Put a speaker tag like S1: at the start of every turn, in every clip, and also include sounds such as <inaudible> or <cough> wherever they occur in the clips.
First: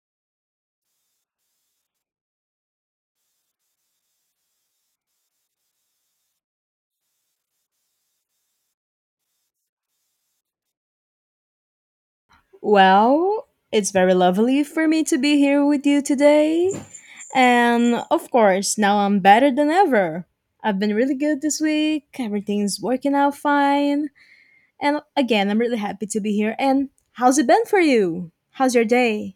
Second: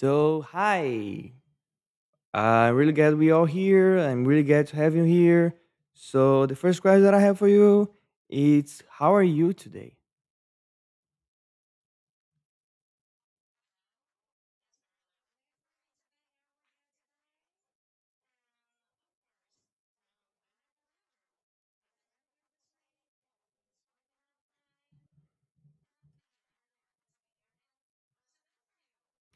S1: So, hi. Uh, I'm really glad we all here. I'm really glad to have you here. So, the first question that I have for you is how are you today?
S2: Well, it's very lovely for me to be here with you today. And of course, now I'm better than ever. I've been really good this week. Everything's working out fine. And again, I'm really happy to be here. And how's it been for you? How's your day?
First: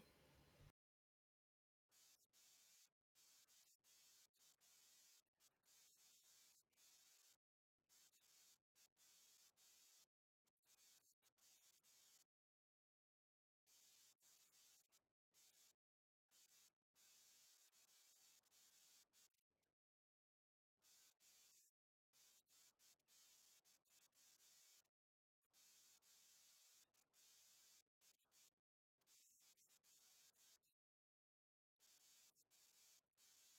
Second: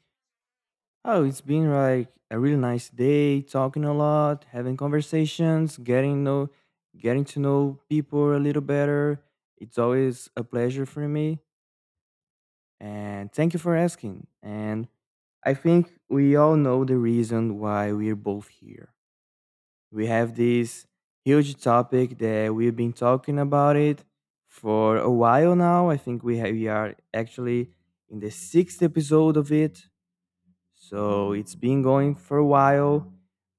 S1: Oh, it's been like a really nice day, talking a lot, having conversations, getting to know people a little better. It's always a pleasure for me, and thank you for asking. And I think we all know the reason why we're both here. We have this huge topic that we've been talking about it for a while now. I think we are actually in the sixth episode of it, so it's been going for a while.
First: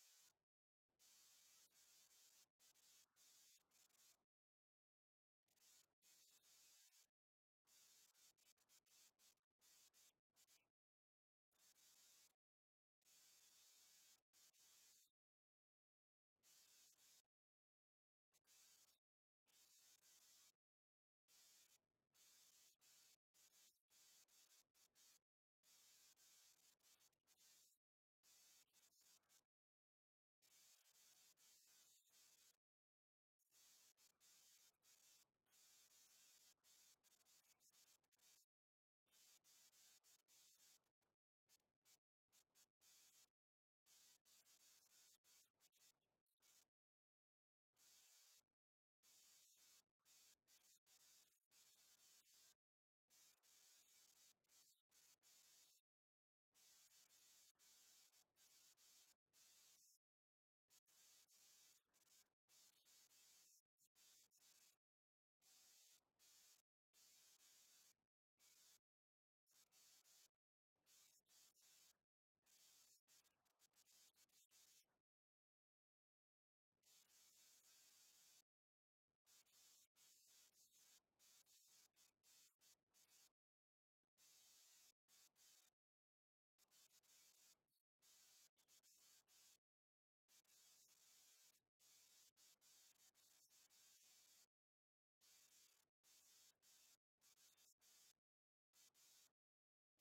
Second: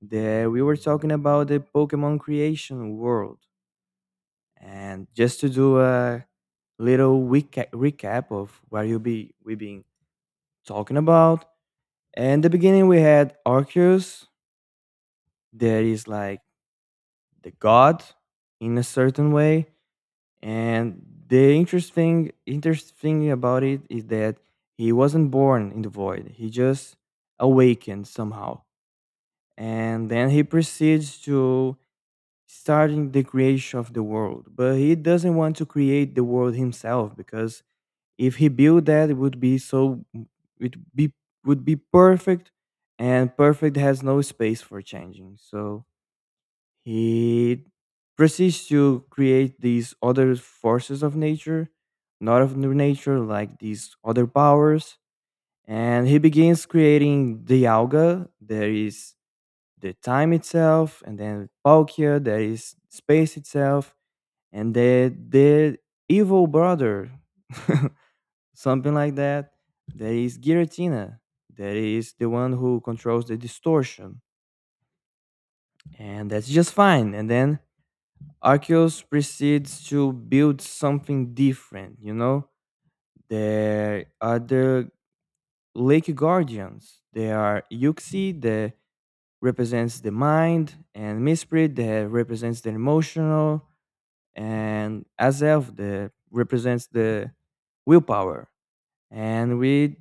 S1: That we were talking about the Pokemon creation world, and just to do a little recap of what you be we've been talking about. And the beginning we had Arceus, that is like the god in a certain way. And the interesting about it is that he wasn't born in the void. He just awakened somehow. And then he proceeds to starting the creation of the world. But he doesn't want to create the world himself because if he built that it would be so it be would be perfect, and perfect has no space for changing. So he proceeds to create these other forces of nature, not of new nature, like these other powers. And he begins creating the alga, there is the time itself, and then Palkia, there is space itself, and the evil brother, <laughs> something like that. There is Giratina. There is the one who controls the distortion, and that's just fine. And then Arceus proceeds to build something different, you know? There are the Lake Guardians. There are Yuxi that represents the mind, and Misprit that represents the emotional, and Azelf that represents the willpower. And we,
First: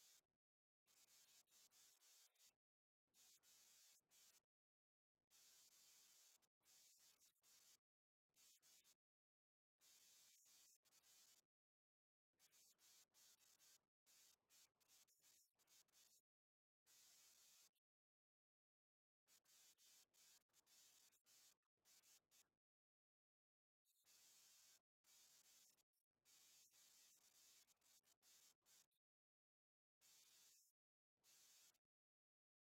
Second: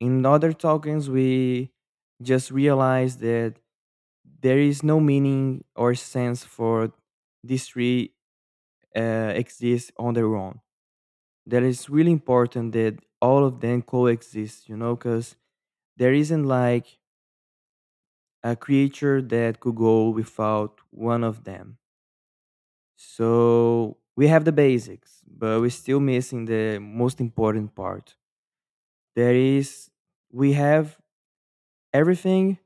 S1: in other tokens, we just realize that there is no meaning or sense for these three exist on their own. That is really important that all of them coexist, you know, because there isn't like a creature that could go without one of them. So we have the basics, but we're still missing the most important part. That is, we have everything,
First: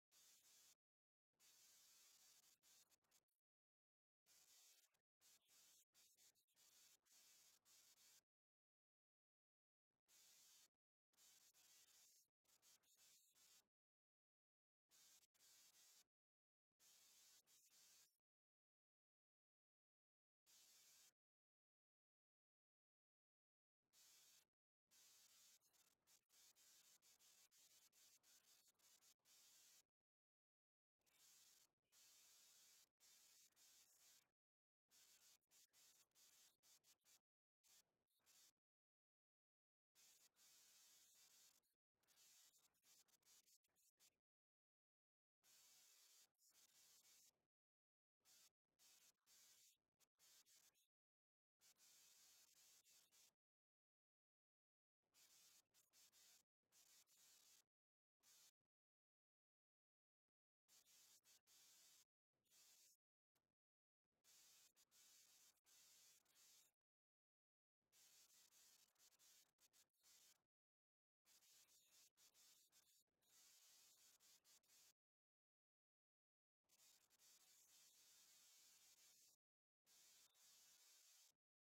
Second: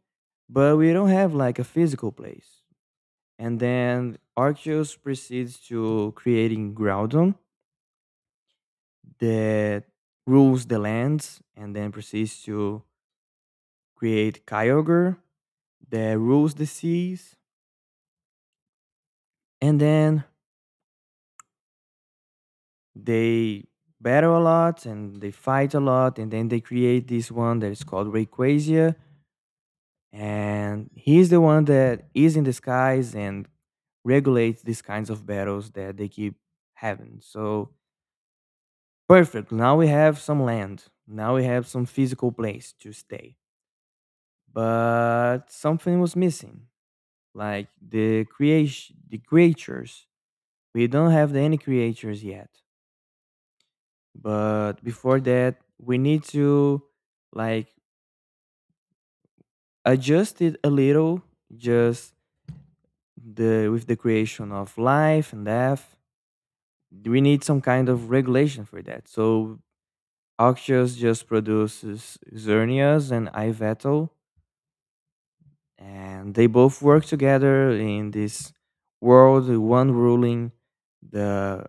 S1: but we don't have like a physical place. And then Arceus proceeds to creating Groudon that rules the lands, and then proceeds to create Kyogre that rules the seas. And then they battle a lot and they fight a lot, and then they create this one that is called Rayquaza, and he's the one that is in the skies and regulates these kinds of battles that they keep having. So perfect, now we have some land, now we have some physical place to stay, but something was missing, like the creation, the creatures. We don't have any creators yet, but before that, we need to like adjust it a little, just the with the creation of life and death. We need some kind of regulation for that. So Auctious just produces Xerneas and Iveto, and they both work together in this world, one ruling the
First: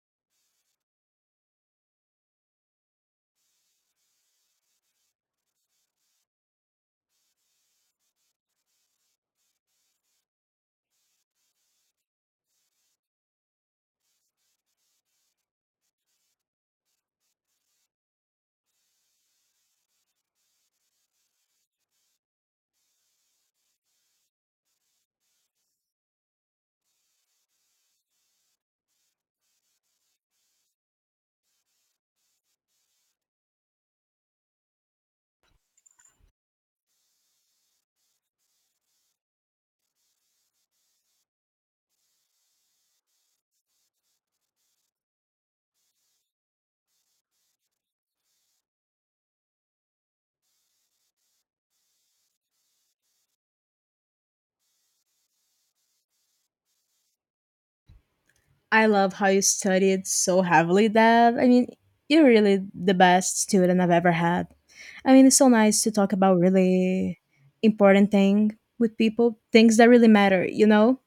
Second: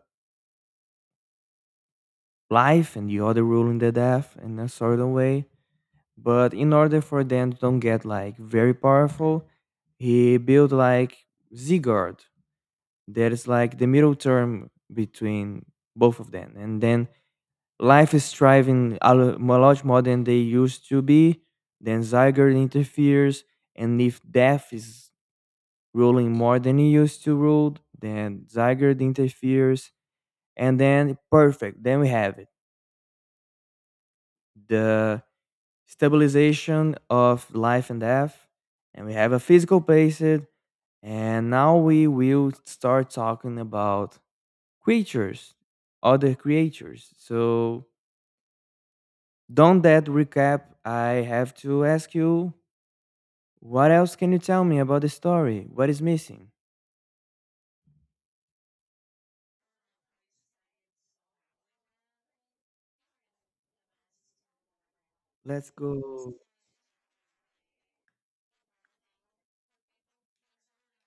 S1: life and the other ruling the death in a certain way. But in order for them to don't get like very powerful, he built like Sigurd. That is like the middle term between both of them. And then life is thriving a lot more than they used to be. Then Sigurd interferes, and if death is ruling more than he used to rule, then Sigurd interferes, and then perfect. Then we have it. The stabilization of life and death, and we have a physical basis. And now we will start talking about creatures, other creatures. So, don't that recap, I have to ask you, what else can you tell me about the story? What is missing?
S2: I love how you studied so heavily, Deb. I mean, you're really the best student I've ever had. I mean, it's so
S1: Let's
S2: nice to talk
S1: go.
S2: about really important thing with people, things that really matter, you know?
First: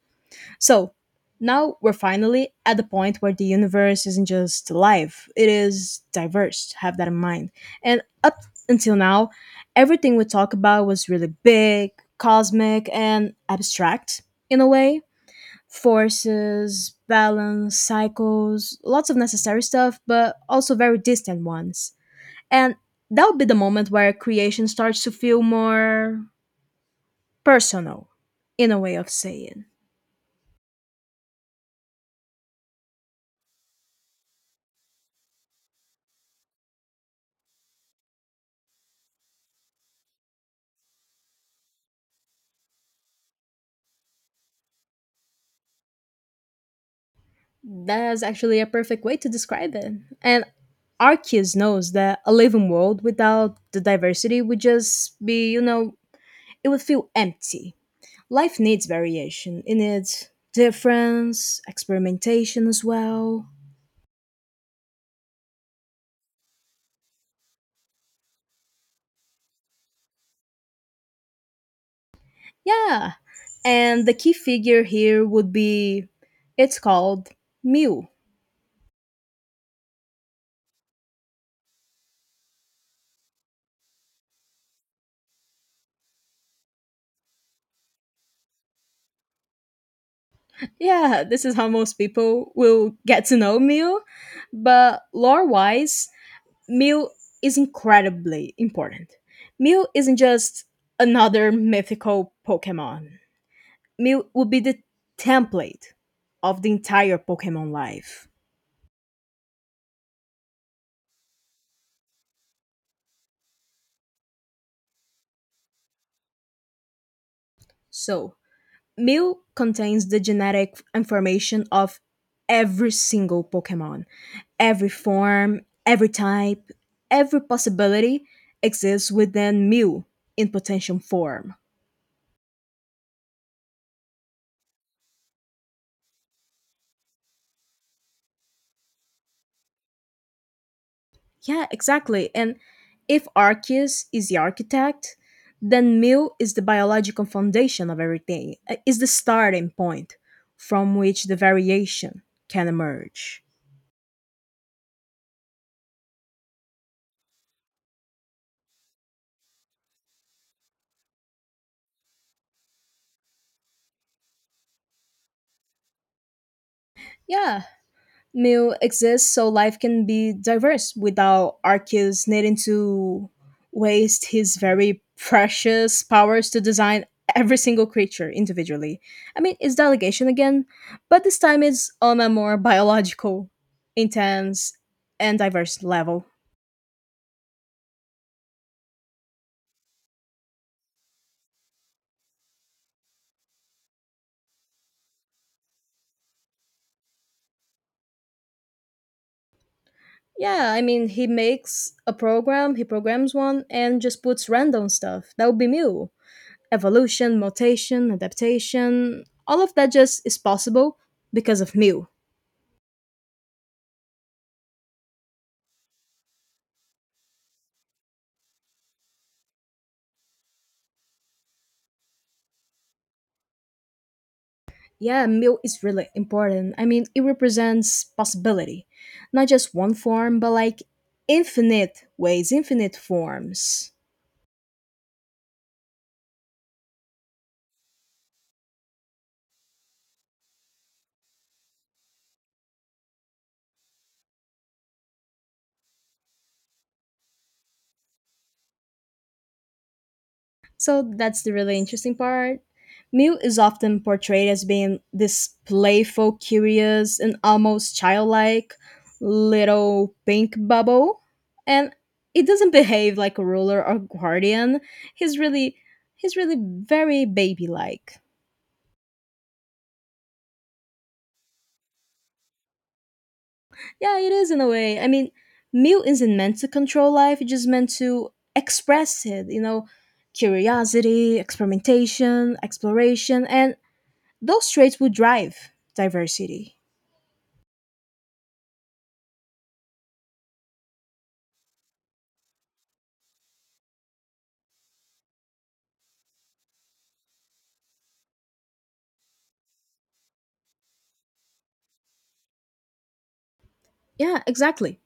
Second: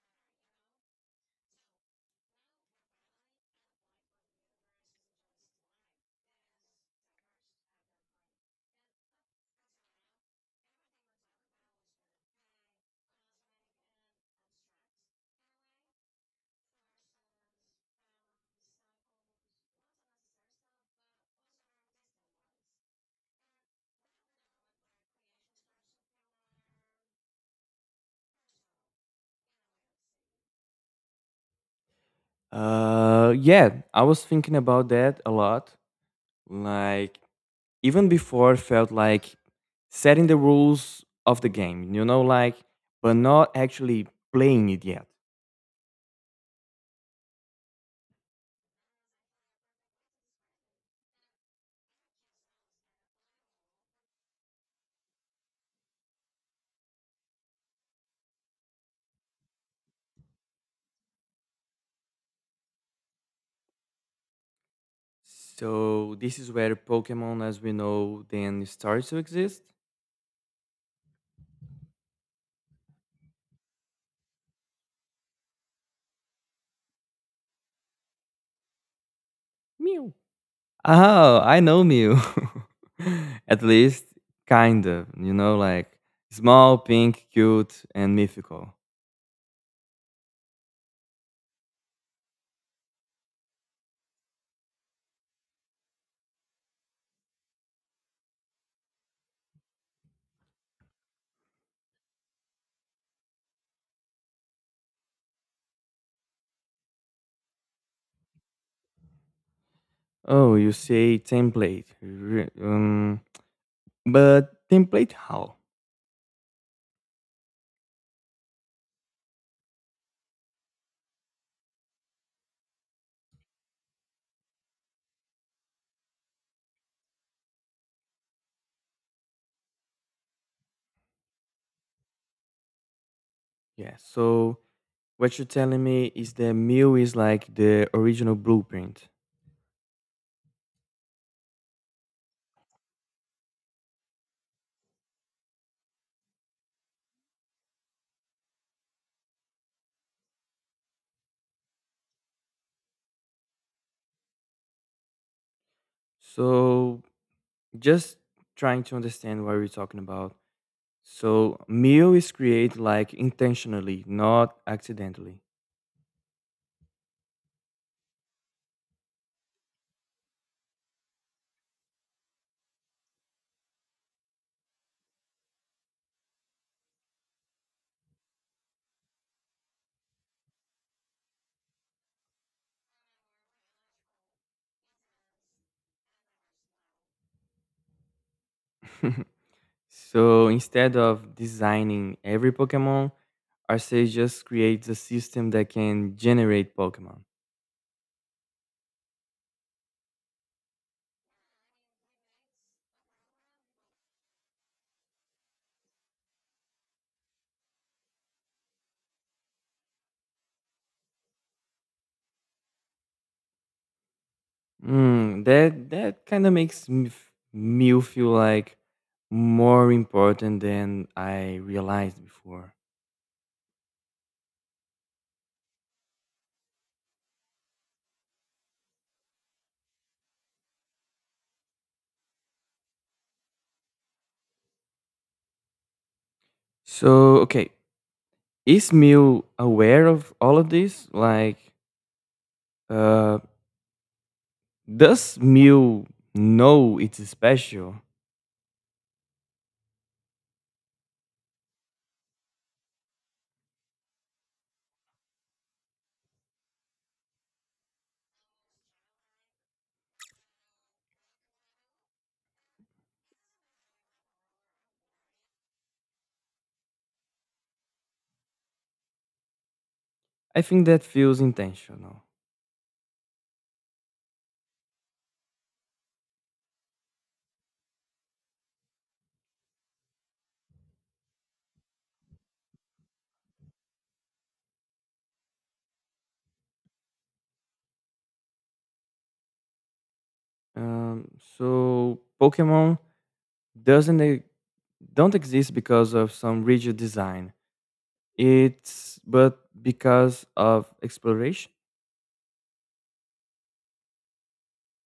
S2: So now we're finally at the point where the universe isn't just live, it is diverse. Have that in mind. And up until now, everything we talked about was really big, cosmic, and abstract in a way. Forces, balance, cycles, lots of necessary stuff, but also very distant ones. And that would be the moment where creation starts to feel more personal, in a way of saying.
S1: Yeah, I was thinking about that a lot. Like, even before felt like setting the rules of the game, you know, like, but not actually playing it yet.
S2: That's actually a perfect way to describe it. And Arceus knows that a living world without the diversity would just be, it would feel empty. Life needs variation. It needs difference, experimentation as well.
S1: So this is where Pokemon, as we know, then starts to exist.
S2: Yeah. And the key figure here would be it's called Mew.
S1: Mew. Oh, I know Mew. <laughs> At least, kind of, you know, like small, pink, cute, and mythical.
S2: Yeah, this is how most people will get to know Mew. But lore wise, meal is incredibly important. Mew isn't just another mythical Pokemon. Mew would be the template of the entire Pokemon life.
S1: Oh, you say template. But template how?
S2: So, Mew contains the genetic information of every single Pokemon. Every form, every type, every possibility exists within Mew in potential form.
S1: Yeah, so what you're telling me is the Mew is like the original blueprint.
S2: Yeah, exactly. And if Arceus is the architect, then Mill is the biological foundation of everything, is the starting point from which the variation can emerge.
S1: So just trying to understand what we're talking about. So Mew is created like intentionally, not accidentally.
S2: Yeah, Meal exists so life can be diverse without Arceus needing to waste his very precious powers to design every single creature individually. I mean, it's delegation again, but this time it's on a more biological, intense, and diverse level.
S1: <laughs> So instead of designing every Pokemon, Arceus just creates a system that can generate Pokemon.
S2: Yeah, I mean, he makes a program, he programs one, and just puts random stuff. That would be Mew. Evolution, mutation, adaptation, all of that just is possible because of Mew.
S1: Mm, that kind of makes me feel like more important than I realized before.
S2: Yeah, milk is really important. I mean, it represents possibility, not just one form, but like infinite ways, infinite forms.
S1: So okay, is Mew aware of all of this? Like, uh, does Mew know it's special?
S2: So that's the really interesting part. Mew is often portrayed as being this playful, curious, and almost childlike little pink bubble. And it doesn't behave like a ruler or guardian. He's really he's really very baby like.
S1: I think that feels intentional.
S2: Yeah, it is in a way. I mean, mute isn't meant to control life, it's just meant to express it, curiosity, experimentation, exploration, and those traits would drive diversity.
S1: Um, so Pokemon doesn't e- don't exist because of some rigid design. It's but because of exploration.
S2: Yeah, exactly.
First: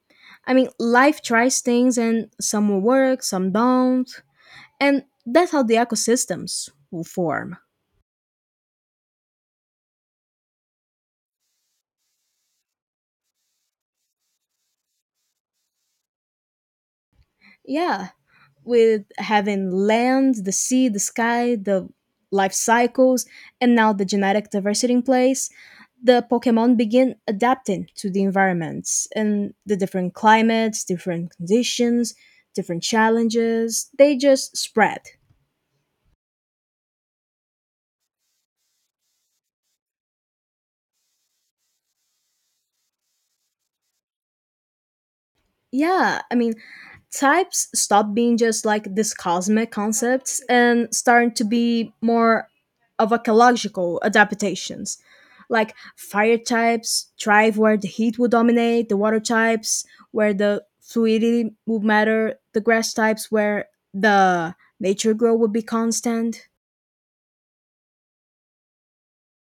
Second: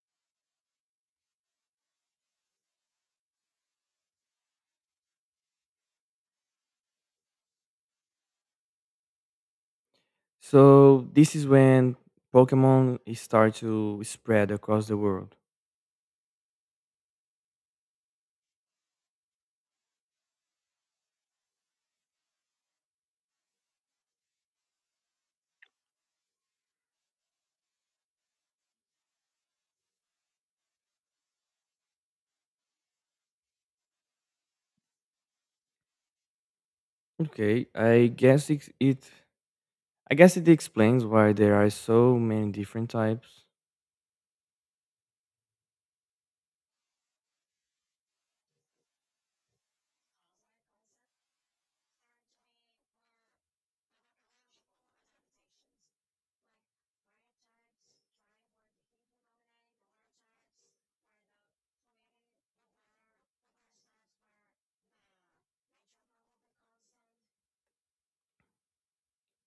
S2: I mean, life tries things and some will work, some don't. And that's how the ecosystems will form.
S1: So this is when Pokemon is start to spread across the world.
S2: Yeah, with having land, the sea, the sky, the life cycles, and now the genetic diversity in place, the Pokemon begin adapting to the environments and the different climates, different conditions, different challenges. They just spread.
S1: Okay, I guess it explains why there are so many different types. <laughs>
S2: Yeah, I mean, types stop being just like these cosmic concepts and starting to be more of ecological adaptations. Like fire types thrive where the heat will dominate, the water types where the fluidity will matter, the grass types where the nature grow will be constant.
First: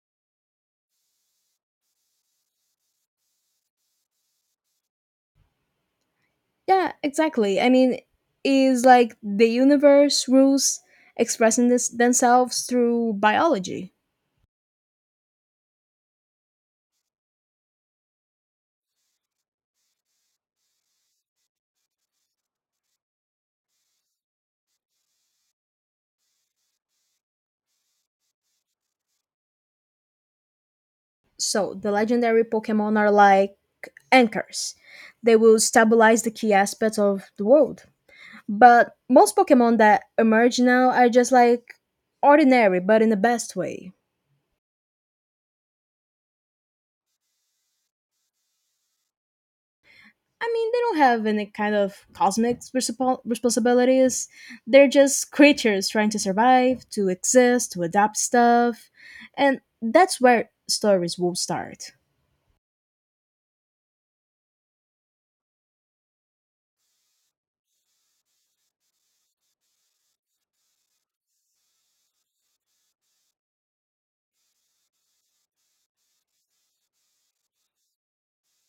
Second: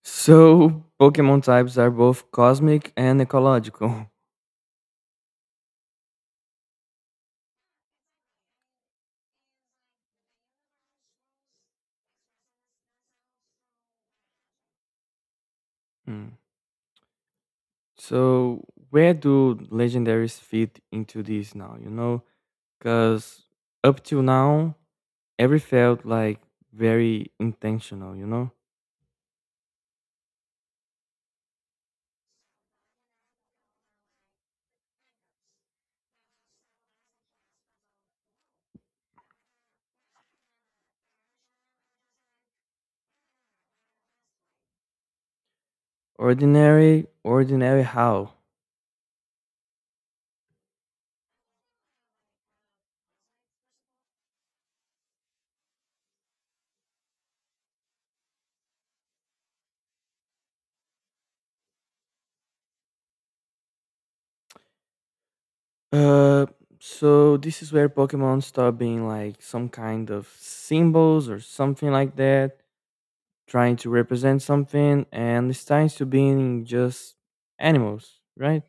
S1: So Pokemon types are both cosmic and ecological. <laughs>
S2: Yeah, exactly. I mean, is like the universe rules expressing this themselves through biology.
S1: Hmm. So where do legendaries fit into this now, you know? Cuz up till now every felt like very intentional, you know?
S2: So the legendary Pokemon are like anchors. They will stabilize the key aspects of the world. But most Pokemon that emerge now are just like ordinary, but in the best way.
S1: Ordinary, ordinary how?
S2: I mean, they don't have any kind of cosmic responsibilities. They're just creatures trying to survive, to exist, to adapt stuff. And that's where stories will start.
S1: Uh, so this is where Pokemon start being like some kind of symbols or something like that, trying to represent something, and it starts to being just animals, right?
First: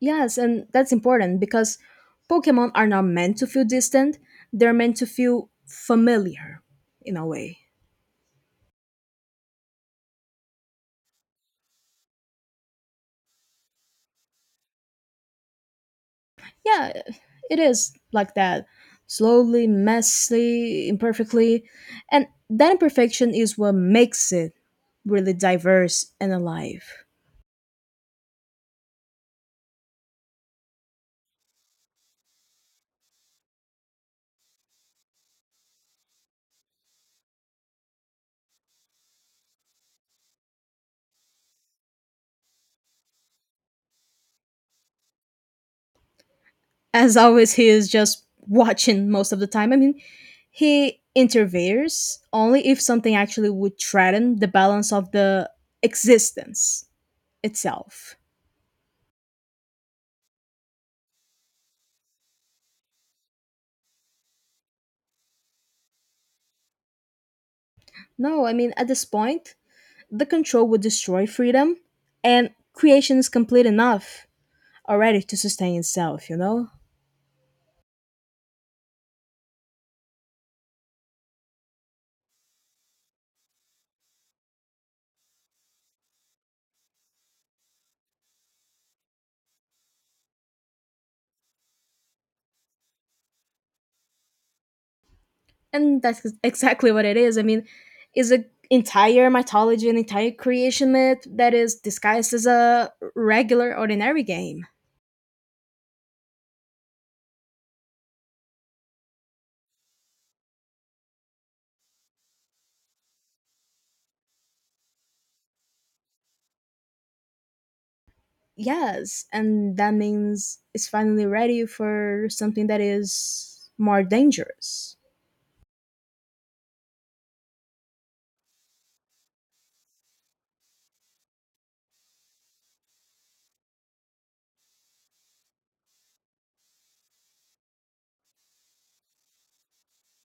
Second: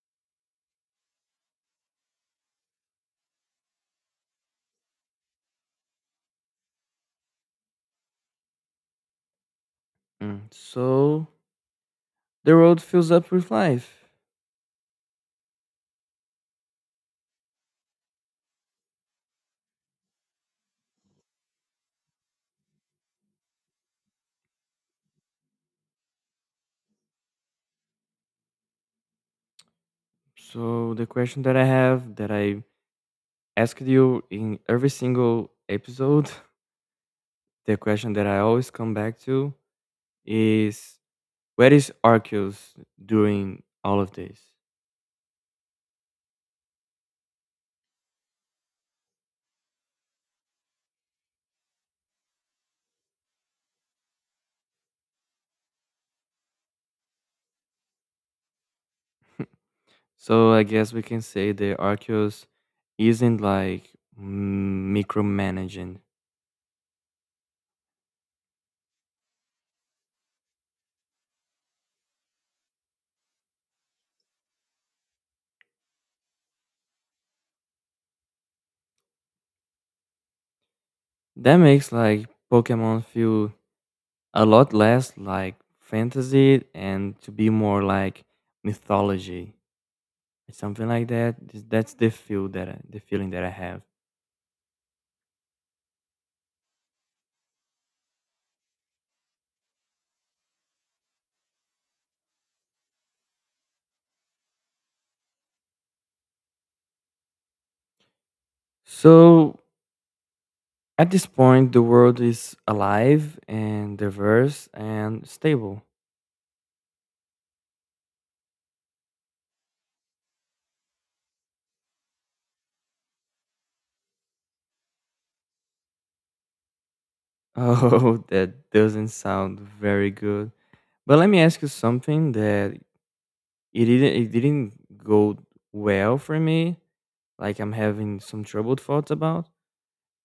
S2: Yes, and that's important because Pokemon are not meant to feel distant, they're meant to feel familiar in a way.
S1: Mm. So the world fills up with life.
S2: Yeah, it is like that. Slowly, messily, imperfectly. And that imperfection is what makes it really diverse and alive.
S1: So the question that I have, that I asked you in every single episode, <laughs> the question that I always come back to is, where is Arceus during all of this?
S2: As always, he is just watching most of the time. I mean, he intervenes only if something actually would threaten the balance of the existence itself.
S1: So I guess we can say the Arceus isn't like micromanaging.
S2: No, I mean, at this point, the control would destroy freedom, and creation is complete enough already to sustain itself, you know?
S1: That makes like Pokemon feel a lot less like fantasy and to be more like mythology. Something like that. That's the feel that the feeling that I have.
S2: And that's exactly what it is. I mean, is an entire mythology, an entire creation myth that is disguised as a regular, ordinary game.
S1: So at this point, the world is alive and diverse and stable. <laughs>
S2: Yes, and that means it's finally ready for something that is more dangerous.
S1: Oh, that doesn't sound very good. But let me ask you something that it didn't go well for me. Like, I'm having some troubled thoughts about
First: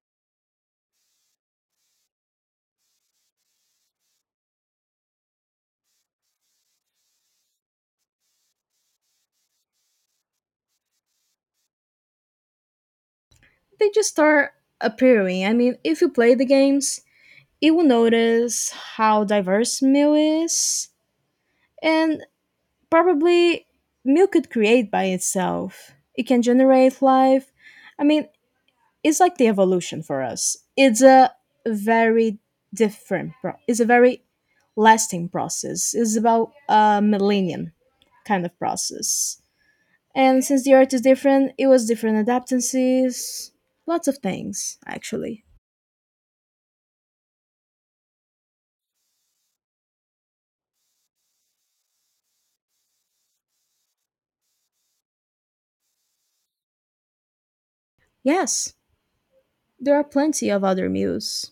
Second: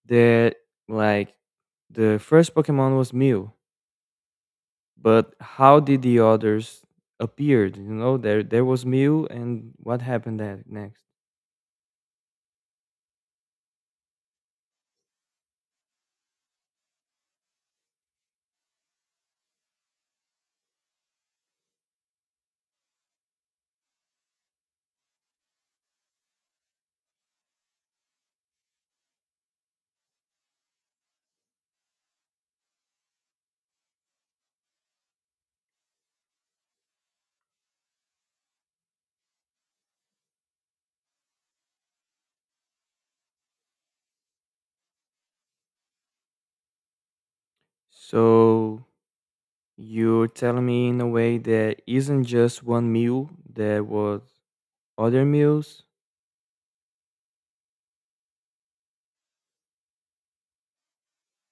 S1: that. Like, the first Pokemon was Mew, but how did the others appeared? You know, there was Mew and what happened that next?
S2: They just start appearing. I mean, if you play the games, you will notice how diverse Mew is, and probably Mew could create by itself. It can generate life. I mean, it's like the evolution for us. It's a very different, it's a very lasting process. It's about a millennium kind of process. And since the earth is different, it was different adaptances, lots of things, actually.
S1: So you're telling me in a way that isn't just one Mew. There was other Mews?
S2: Yes, there are plenty of other muse,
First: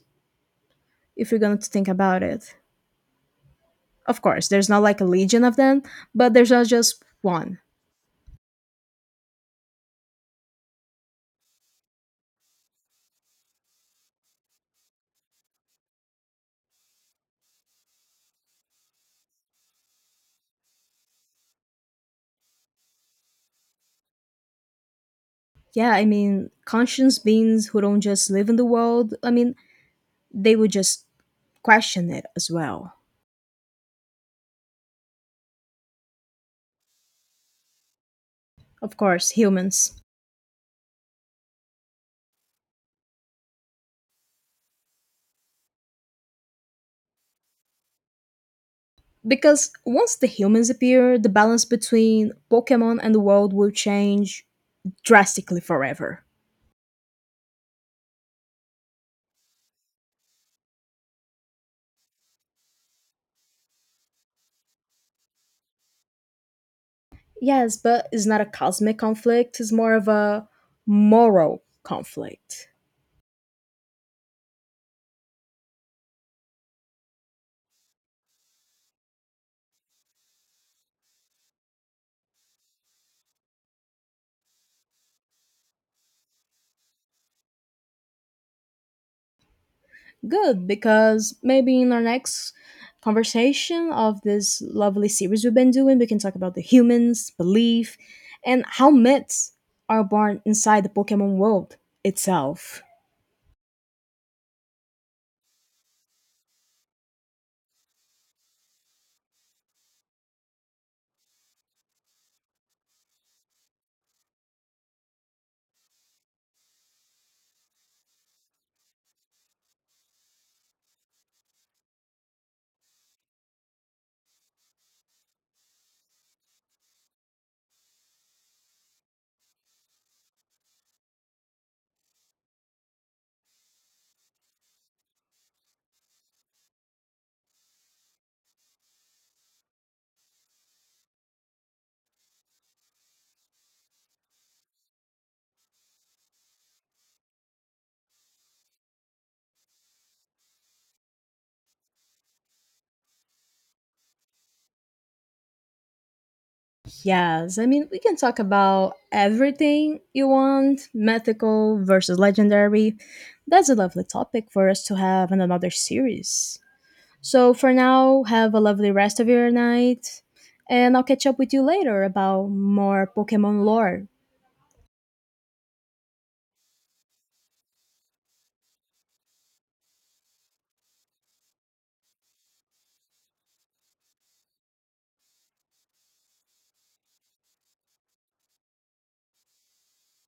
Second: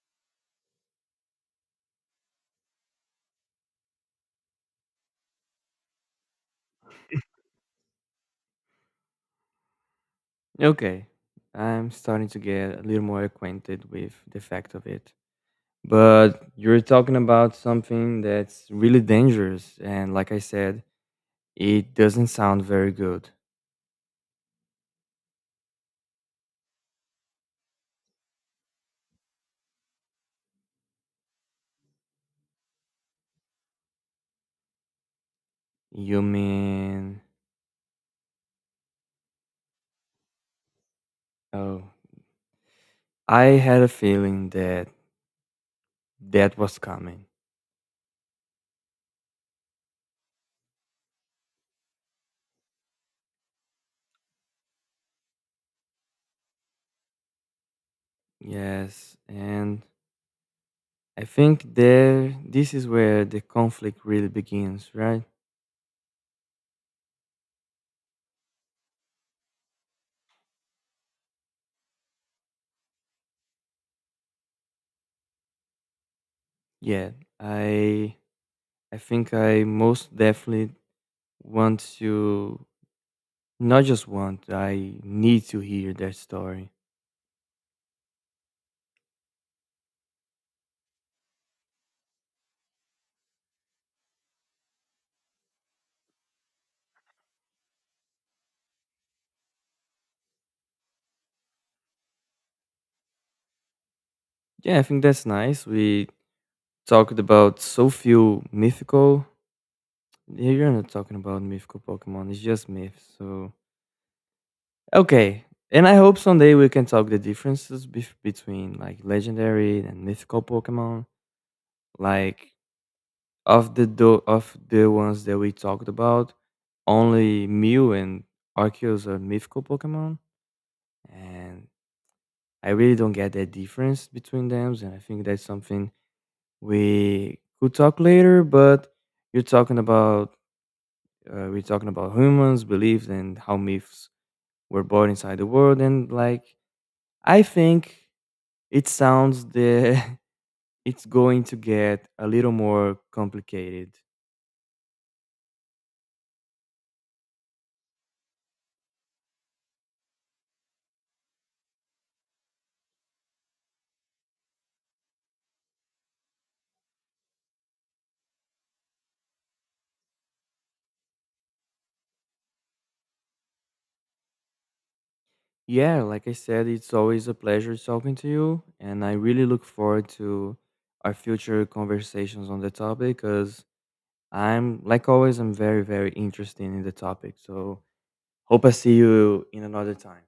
S2: if you're going to think about it. Of course, there's not like a legion of them, but there's not just one.
S1: Okay, I'm starting to get a little more acquainted with the fact of it. But you're talking about something that's really dangerous, and like I said, it doesn't sound very good.
S2: Yeah, I mean, conscious beings who don't just live in the world, I mean, they would just question it as well.
S1: You mean?
S2: Of course, humans.
S1: Oh, I had a feeling that that was coming.
S2: Because once the humans appear, the balance between Pokemon and the world will change drastically forever.
S1: Yes, and I think there this is where the conflict really begins, right?
S2: Yes, but it's not a cosmic conflict, it's more of a moral conflict.
S1: Yeah, i I think I most definitely want to not just want I need to hear their story.
S2: Good, because maybe in our next conversation of this lovely series we've been doing, we can talk about the humans, belief, and how myths are born inside the Pokemon world itself.
S1: Yeah, I think that's nice. We talked about so few mythical. Yeah, you're not talking about mythical Pokemon. It's just myths. So okay, and I hope someday we can talk the differences between like legendary and mythical Pokemon. Like of the ones that we talked about, only Mew and Arceus are mythical Pokemon, and I really don't get that difference between them. And I think that's something we could talk later. But you're talking about we're talking about humans, beliefs, and how myths were born inside the world. And like, I think it sounds the <laughs> it's going to get a little more complicated.
S2: Yes, I mean, we can talk about everything you want mythical versus legendary. That's a lovely topic for us to have in another series. So, for now, have a lovely rest of your night, and I'll catch up with you later about more Pokemon lore.
S1: Yeah, like I said, it's always a pleasure talking to you, and I really look forward to our future conversations on the topic because I'm, like always, I'm very, very interested in the topic. So hope I see you in another time.